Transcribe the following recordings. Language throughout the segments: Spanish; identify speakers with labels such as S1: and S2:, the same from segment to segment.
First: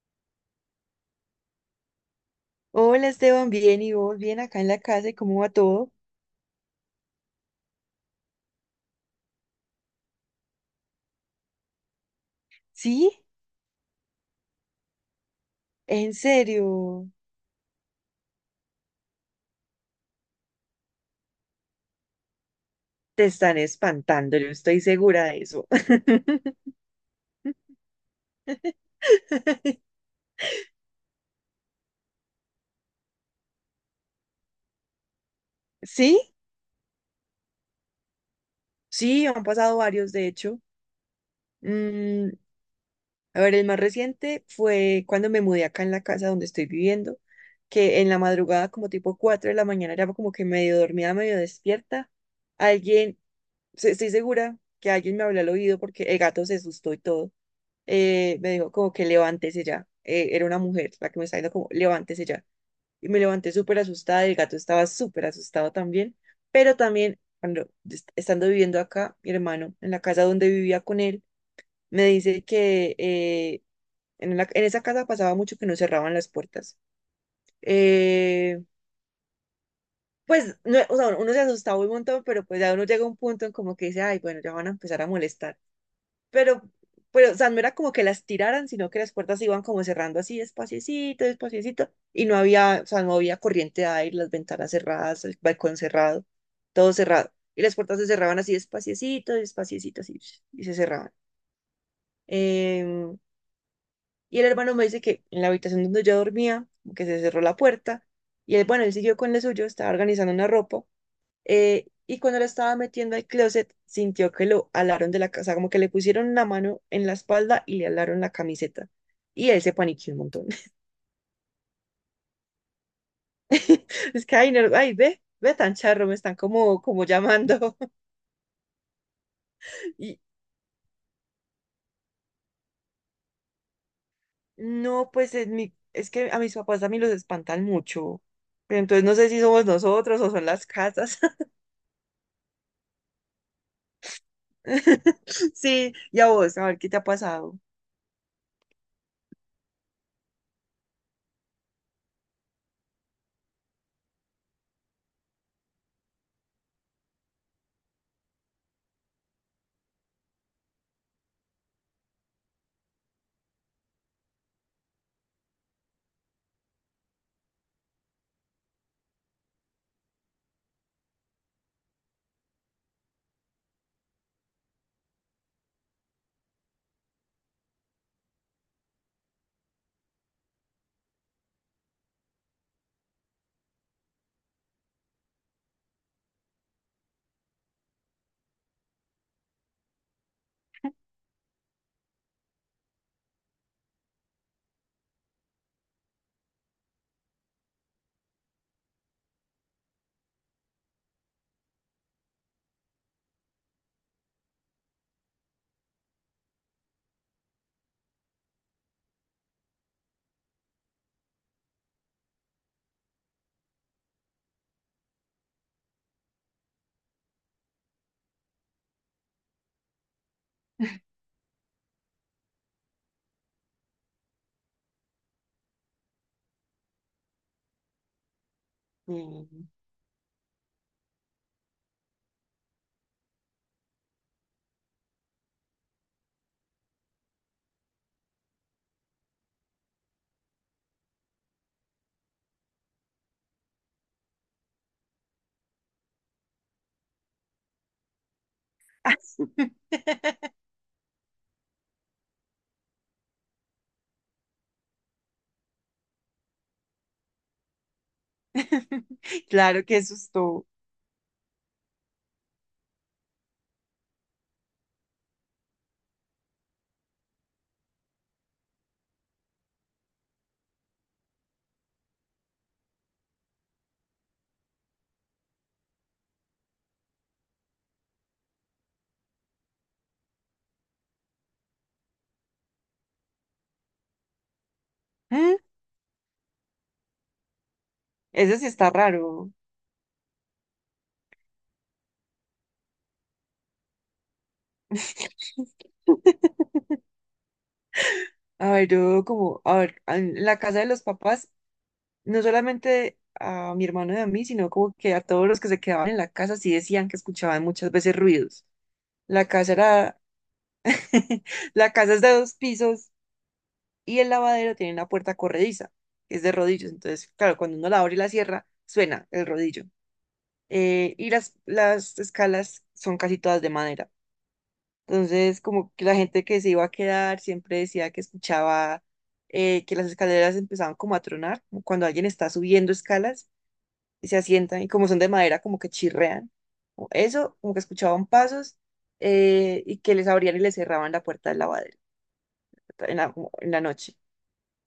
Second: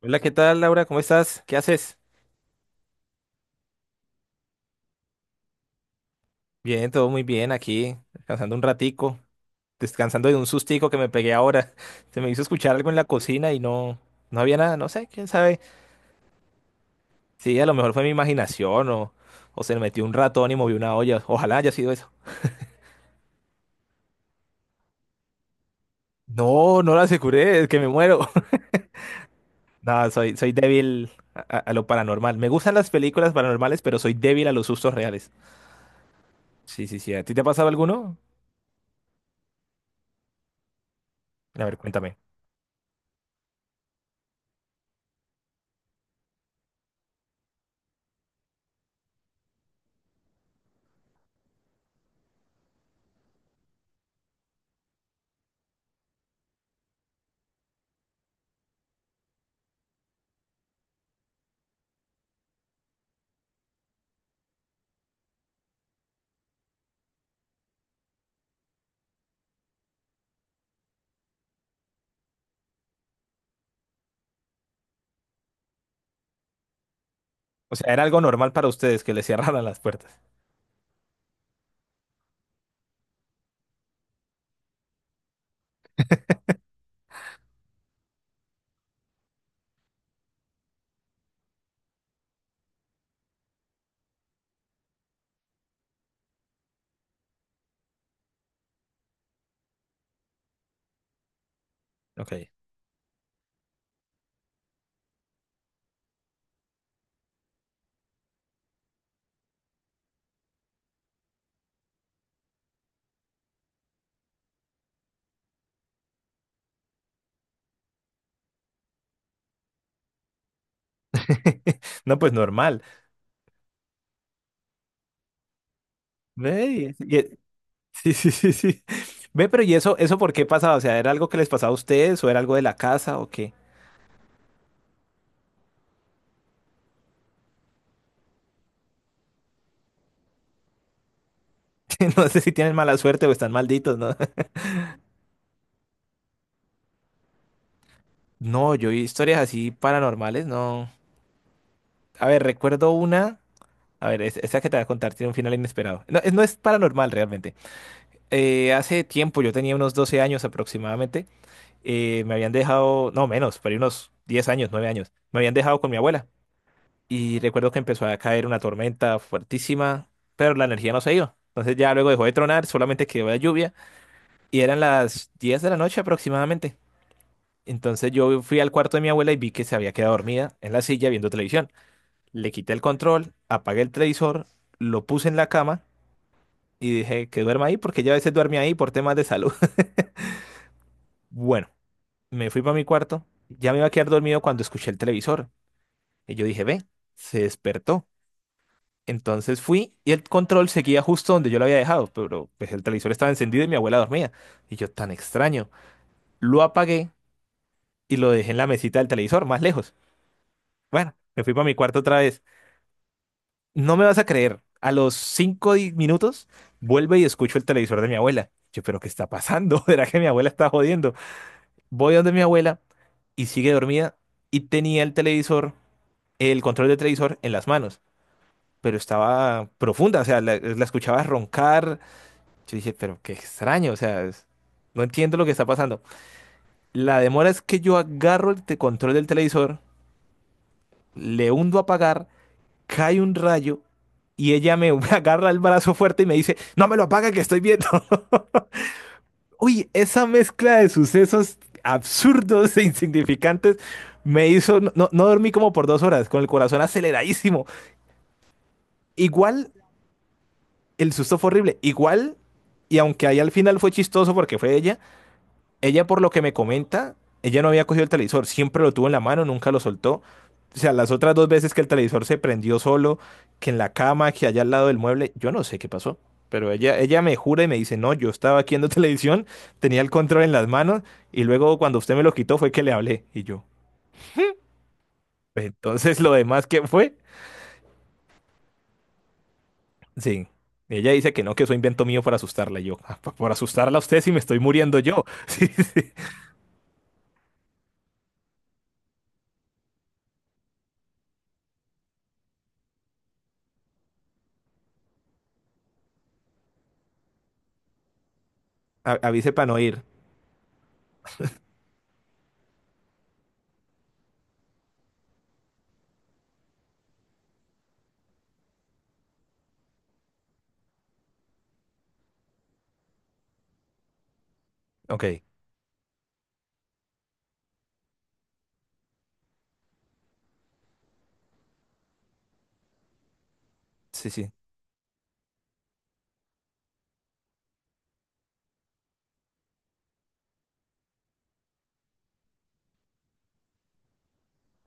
S1: Hola, ¿qué tal, Laura? ¿Cómo estás? ¿Qué haces?
S2: Hola Esteban, bien y vos, bien acá en la casa y cómo va todo.
S1: Bien, todo muy bien aquí, descansando un ratico, descansando de un sustico que me pegué ahora. Se me hizo escuchar algo en la
S2: ¿Sí?
S1: cocina y no, no había nada, no sé, quién sabe.
S2: ¿En serio?
S1: Sí, a lo mejor fue mi imaginación o se me metió un ratón y movió una olla. Ojalá haya sido eso.
S2: Te están espantando, yo estoy segura de eso.
S1: No, no la aseguré, es que me muero. No, soy débil a lo paranormal. Me gustan las películas paranormales, pero soy débil a los sustos reales.
S2: ¿Sí?
S1: Sí, sí, sí. ¿A ti te ha pasado alguno?
S2: Sí, han pasado varios, de hecho.
S1: A ver, cuéntame.
S2: Mm, a ver, el más reciente fue cuando me mudé acá en la casa donde estoy viviendo, que en la madrugada, como tipo 4 de la mañana, era como que medio dormida, medio despierta. Alguien, Estoy segura que alguien me habló al oído porque el gato se asustó y todo. Me dijo como que levántese ya. Era una mujer la que me estaba diciendo como levántese ya. Y me levanté súper asustada, y el gato estaba súper asustado también, pero también cuando estando viviendo acá, mi hermano, en la casa donde vivía con él, me dice que en, en esa casa pasaba mucho que no cerraban las puertas.
S1: O sea, era algo normal
S2: Eh,
S1: para ustedes que les cerraran las puertas.
S2: pues no, o sea, uno se asustaba un montón, pero pues ya uno llega a un punto en como que dice, ay, bueno, ya van a empezar a molestar. pero, pero, o sea, no era como que las tiraran, sino que las puertas se iban como cerrando así, despaciecito, despaciecito, y no había, o sea, no había corriente de aire, las ventanas cerradas, el balcón cerrado, todo cerrado. Y las puertas se cerraban así, despaciecito, despaciecito, así, y se cerraban.
S1: Ok.
S2: Em, y el hermano me dice que en la habitación donde yo dormía, como que se cerró la puerta, y él, bueno, él siguió con lo suyo, estaba organizando una ropa, y cuando la estaba metiendo al closet, sintió que lo alaron de la casa, como que le pusieron una mano en la espalda y le alaron la camiseta. Y él se paniqueó un montón.
S1: No, pues normal.
S2: Es que, ay, no, ay, ve, ve tan charro, me están como,
S1: Ve,
S2: como llamando.
S1: sí, sí, sí, sí. Ve, pero ¿y eso
S2: Y
S1: por qué pasaba? O sea, ¿era algo que les pasaba a ustedes o era algo de la casa o qué?
S2: no, es que a mis papás a mí los espantan mucho. Pero entonces no sé si somos nosotros o son las casas.
S1: No sé si tienen mala suerte o están malditos, ¿no?
S2: Sí, y a vos, a ver qué te ha pasado.
S1: No, yo vi historias así paranormales, no. A ver, recuerdo una. A ver, esta que te voy a contar tiene un final inesperado. No, no es paranormal realmente. Hace tiempo, yo tenía unos 12 años aproximadamente. Me habían dejado, no menos, pero unos 10 años, 9 años. Me habían dejado con mi abuela. Y recuerdo que empezó a caer una tormenta fuertísima, pero la energía no se iba. Entonces ya luego dejó de tronar, solamente quedó la lluvia. Y eran las 10 de la noche aproximadamente. Entonces yo fui al cuarto de mi abuela y vi que se había quedado dormida en la silla viendo televisión. Le quité el control, apagué el televisor, lo puse en la cama y dije que duerma ahí porque ella a veces duerme ahí por temas de salud. Bueno, me fui para mi cuarto. Ya me iba a quedar dormido cuando escuché el televisor. Y yo dije, ve, se despertó. Entonces fui y el control seguía justo donde yo lo había dejado, pero pues el televisor estaba encendido y mi abuela dormía. Y yo, tan extraño. Lo apagué y lo dejé en la mesita del televisor, más lejos. Bueno, me fui para mi cuarto otra vez. No me vas a creer, a los 5 minutos vuelvo y escucho el televisor de mi abuela. Yo, pero ¿qué está pasando? ¿Será que mi abuela está jodiendo? Voy donde mi abuela y sigue dormida y tenía el televisor, el control del televisor en las manos, pero
S2: Mm.
S1: estaba profunda, o sea, la escuchaba roncar. Yo dije, pero qué extraño, o sea, no entiendo lo que está pasando. La demora es que yo agarro el control del televisor, le hundo a apagar, cae un rayo y ella me agarra el brazo fuerte y me dice, no me lo apaga que estoy viendo. Uy, esa mezcla de sucesos absurdos e insignificantes me hizo, no, no dormí como por 2 horas, con el corazón aceleradísimo. Igual,
S2: Claro, qué susto.
S1: el susto fue horrible, igual, y aunque ahí al final fue chistoso porque fue ella. Ella, por lo que me comenta, ella no había cogido el televisor, siempre lo tuvo en la mano, nunca lo soltó. O sea, las otras dos veces que el televisor se prendió solo, que en la cama, que allá al lado del mueble, yo no sé qué pasó. Pero ella me jura y me dice, no, yo estaba aquí viendo televisión, tenía el control en las manos y luego cuando usted me lo quitó fue que le hablé. Y yo,
S2: ¿Mm?
S1: "Pues, entonces lo demás, ¿qué fue?"
S2: Eso sí está raro.
S1: Sí. Ella dice que no, que eso invento mío para asustarla. Y yo, "Ah, por asustarla a usted si me estoy muriendo yo." Sí, sí.
S2: A ver, a ver, en la casa de los papás, no solamente a mi hermano y a mí, sino como que a todos los que se quedaban en la casa sí decían que escuchaban muchas veces ruidos.
S1: A-
S2: La
S1: Avise para
S2: casa
S1: no ir.
S2: era, la casa es de dos pisos y el lavadero tiene una puerta corrediza, que es de rodillos. Entonces, claro, cuando uno la abre y la cierra, suena el rodillo. Y las escalas son casi todas de madera.
S1: Ok,
S2: Entonces, como que la gente que se iba a quedar siempre decía que escuchaba que las escaleras empezaban como a tronar, como cuando alguien está subiendo escalas y
S1: sí,
S2: se
S1: sí.
S2: asientan y como son de madera, como que chirrean. O eso, como que escuchaban pasos y que les abrían y les cerraban la puerta del lavadero en la, como en la noche.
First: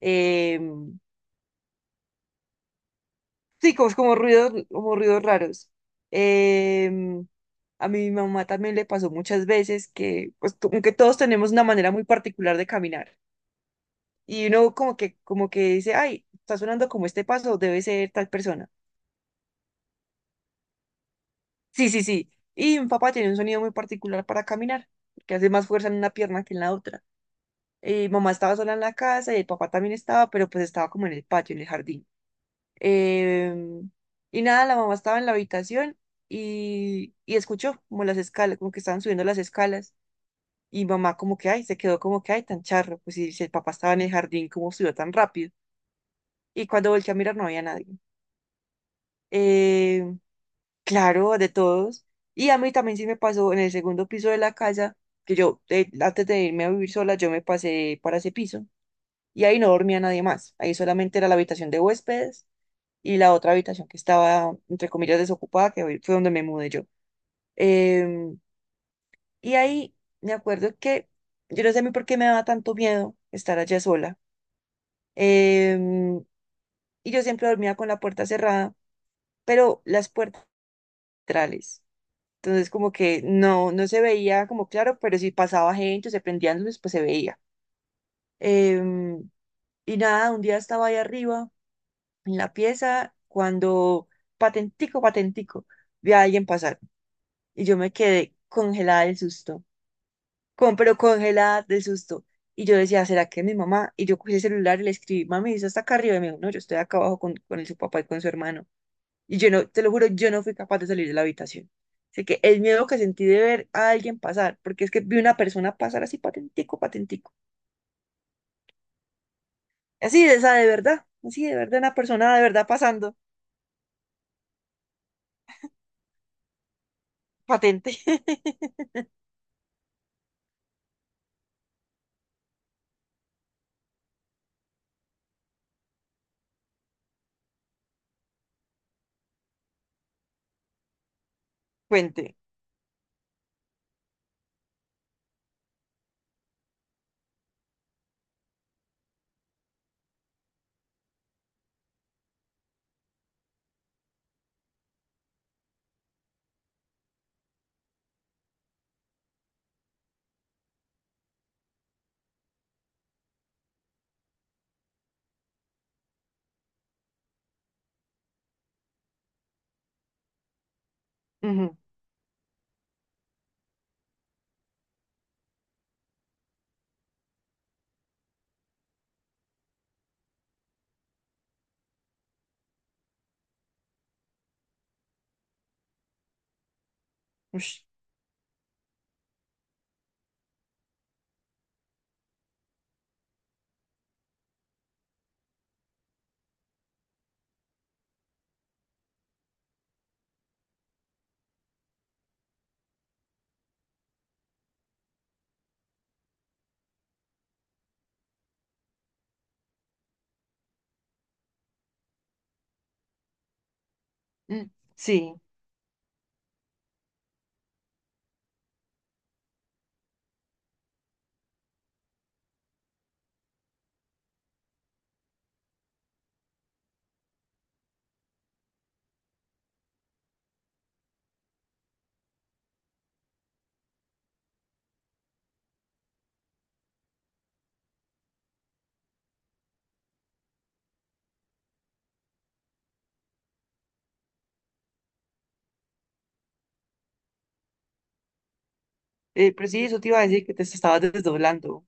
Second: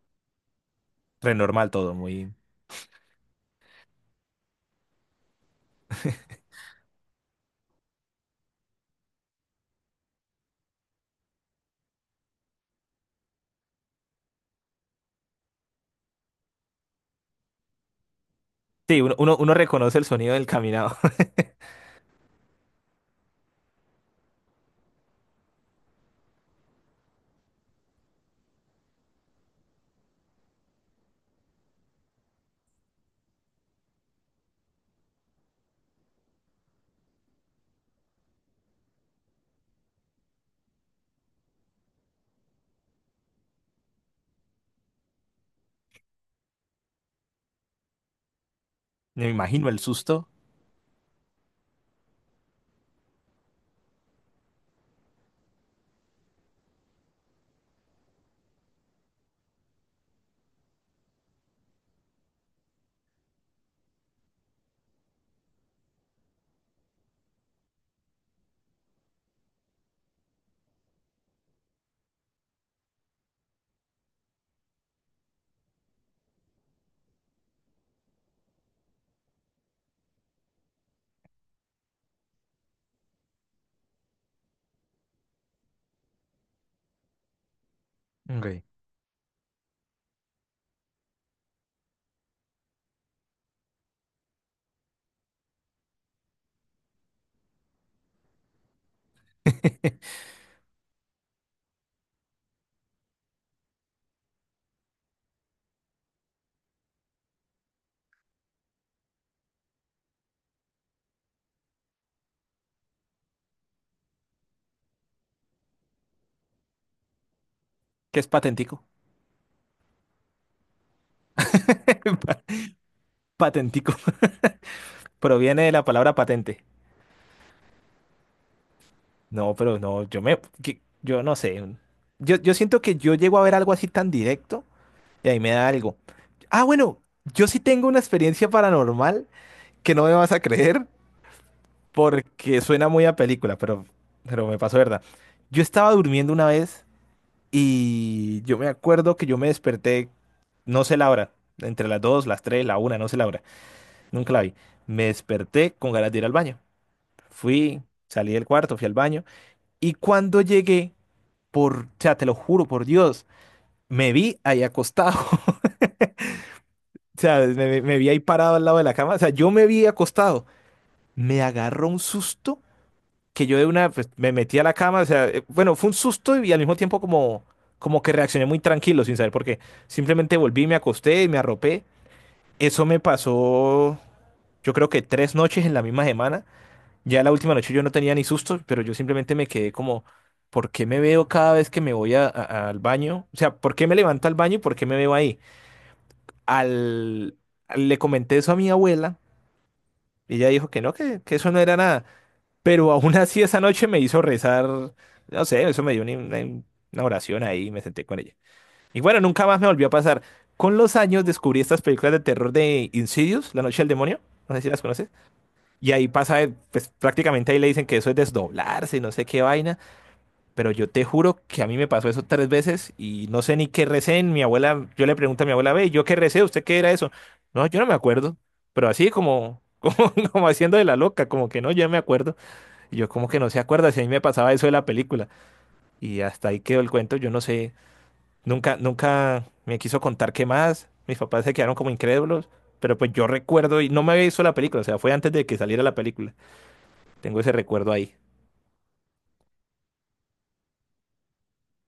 S2: Em,
S1: Renormal todo, muy.
S2: sí, como, como ruidos raros. Em, a mi mamá también le pasó muchas veces que, pues, como que todos tenemos una manera muy particular de caminar. Y uno como que dice, ay, está sonando como este paso, debe ser tal persona.
S1: Sí, uno reconoce el sonido del caminado.
S2: Sí, sí, sí. Y mi papá tiene un sonido muy particular para caminar, que hace más fuerza en una pierna que en la otra. Mamá estaba sola en la casa y el papá también estaba, pero pues estaba como en el patio, en el jardín. Em, y nada, la mamá estaba en la habitación y escuchó como las escalas, como que estaban subiendo las escalas. Y mamá como que, ay, se quedó como que, ay, tan charro. Pues si el papá estaba en el jardín, ¿cómo subió tan rápido? Y cuando volteé a mirar no había nadie.
S1: Me imagino el
S2: Em,
S1: susto.
S2: Claro, de todos. Y a mí también sí me pasó en el segundo piso de la casa, que yo antes de irme a vivir sola, yo me pasé para ese piso y ahí no dormía nadie más. Ahí solamente era la habitación de huéspedes y la otra habitación que estaba, entre comillas, desocupada, que hoy fue donde me mudé yo. Em, y ahí me acuerdo que yo no sé a mí por qué me daba tanto miedo estar allá sola. Em, y yo siempre dormía con la puerta cerrada, pero las puertas laterales. Entonces, como que no, no se veía como claro, pero si pasaba gente, o se prendían luces, pues se veía.
S1: Ok.
S2: Em, y nada, un día estaba ahí arriba en la pieza cuando patentico, patentico, vi a alguien pasar y yo me quedé congelada del susto, con, pero congelada del susto. Y yo decía, ¿será que es mi mamá? Y yo cogí el celular y le escribí, mami, ¿eso está acá arriba? Y me dijo, no, yo estoy acá abajo con su papá y con su hermano. Y yo no, te lo juro, yo no fui capaz de salir de la habitación. Así que el miedo que sentí de ver a alguien pasar, porque es que vi una persona pasar así patentico, patentico.
S1: Que es patentico.
S2: Así de esa de verdad, así de verdad, una persona de
S1: Pa-
S2: verdad pasando,
S1: Patentico. Proviene de la palabra patente.
S2: patente.
S1: No, pero no, yo no sé. Yo siento que yo llego a ver algo así tan directo y ahí me da algo. Ah, bueno, yo sí tengo una experiencia paranormal que no me vas a creer
S2: Puente.
S1: porque suena muy a película, pero me pasó, ¿verdad? Yo estaba durmiendo una vez. Y yo me acuerdo que yo me desperté, no sé la hora, entre las 2 las 3 la una no sé la hora, nunca la vi. Me desperté con ganas de ir al baño. Fui, salí del cuarto, fui al baño. Y cuando llegué, por, o sea, te lo juro, por Dios, me vi ahí acostado. O sea, me vi ahí parado al lado de la cama. O sea, yo me vi acostado. Me
S2: Ujú,
S1: agarró un susto que yo de una pues, me metí a la cama, o sea, bueno, fue un susto y al mismo tiempo como, como que reaccioné muy tranquilo sin saber por qué. Simplemente volví, me acosté y me arropé. Eso me pasó, yo creo que tres noches en la misma semana. Ya la última noche
S2: ush,
S1: yo no tenía ni susto, pero yo simplemente me quedé como, ¿por qué me veo cada vez que me voy al baño? O sea, ¿por qué me levanto al baño y por qué me veo ahí? Al, le comenté eso a mi abuela. Y ella dijo que no, que eso no era nada. Pero aún así esa noche me hizo rezar, no sé, eso me dio una oración ahí y me senté con ella. Y bueno, nunca más me volvió a pasar. Con los años descubrí estas películas de terror de Insidious, La Noche del Demonio, no sé
S2: mm,
S1: si las conoces,
S2: sí,
S1: y ahí pasa, pues prácticamente ahí le dicen que eso es desdoblarse, no sé qué vaina, pero yo te juro que a mí me pasó eso tres veces y no sé ni qué recé. Mi abuela, yo le pregunto a mi abuela, ve, ¿yo qué recé? ¿Usted qué era eso? No, yo no me acuerdo, pero así como, como, como haciendo de la loca, como que no, yo no me acuerdo. Y yo como que no se acuerda si a mí me pasaba eso de la película. Y hasta ahí quedó el cuento, yo no sé. Nunca, nunca me quiso contar qué más. Mis papás se quedaron como incrédulos. Pero pues yo recuerdo y no me había visto la película, o sea, fue antes de que saliera la película. Tengo ese recuerdo ahí.
S2: pero sí, eso te iba a decir que te estabas desdoblando.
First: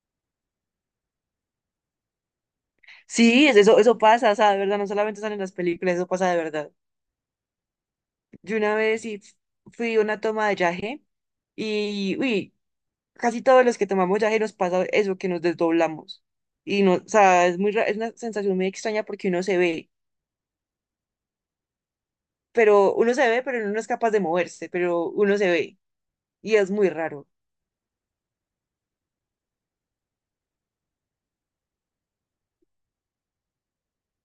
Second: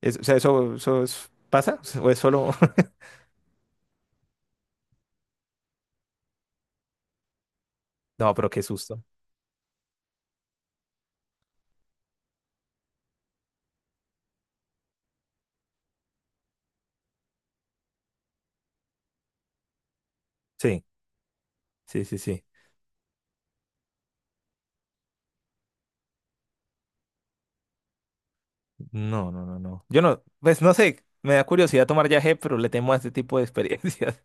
S1: O sea, ¿eso, eso pasa? ¿O es solo...?
S2: Sí, eso, eso pasa, o sea, de verdad, no solamente sale en las películas, eso pasa de verdad.
S1: No, pero
S2: Yo
S1: qué
S2: una
S1: susto.
S2: vez sí fui a una toma de yaje y, uy, casi todos los que tomamos yaje nos pasa eso, que nos desdoblamos. Y no, o sea, es muy, es una sensación muy extraña porque uno se ve,
S1: Sí, sí, sí, sí.
S2: pero uno se ve, pero uno no es capaz de moverse, pero uno se ve. Y es muy raro.
S1: No, no, no, no. Yo no, pues no sé, me da curiosidad tomar viaje, pero le temo a este tipo de experiencias.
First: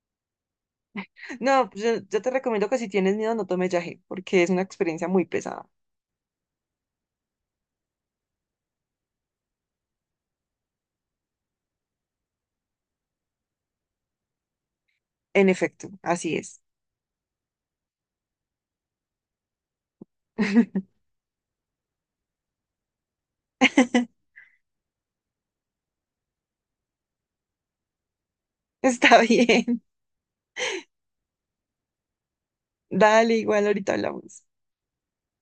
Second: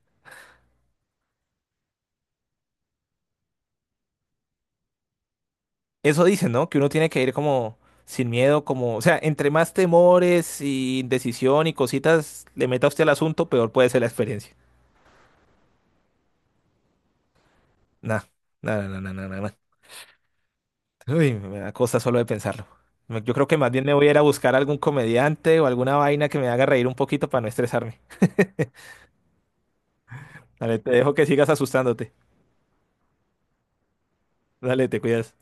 S2: No, pues, yo te recomiendo que si tienes miedo no tomes yaje, porque es una experiencia muy pesada.
S1: Eso dicen, ¿no? Que uno tiene que ir como sin miedo, como, o sea, entre más temores y indecisión y cositas le meta usted al asunto, peor puede ser la experiencia.
S2: En efecto, así es.
S1: Nah, nada. Uy, me da cosa solo de pensarlo. Yo creo que más bien me voy a ir a buscar algún comediante o alguna vaina que me haga reír un poquito para no estresarme.
S2: Está bien.
S1: Dale, te dejo que sigas asustándote.
S2: Dale, igual ahorita hablamos.
S1: Dale, te cuidas.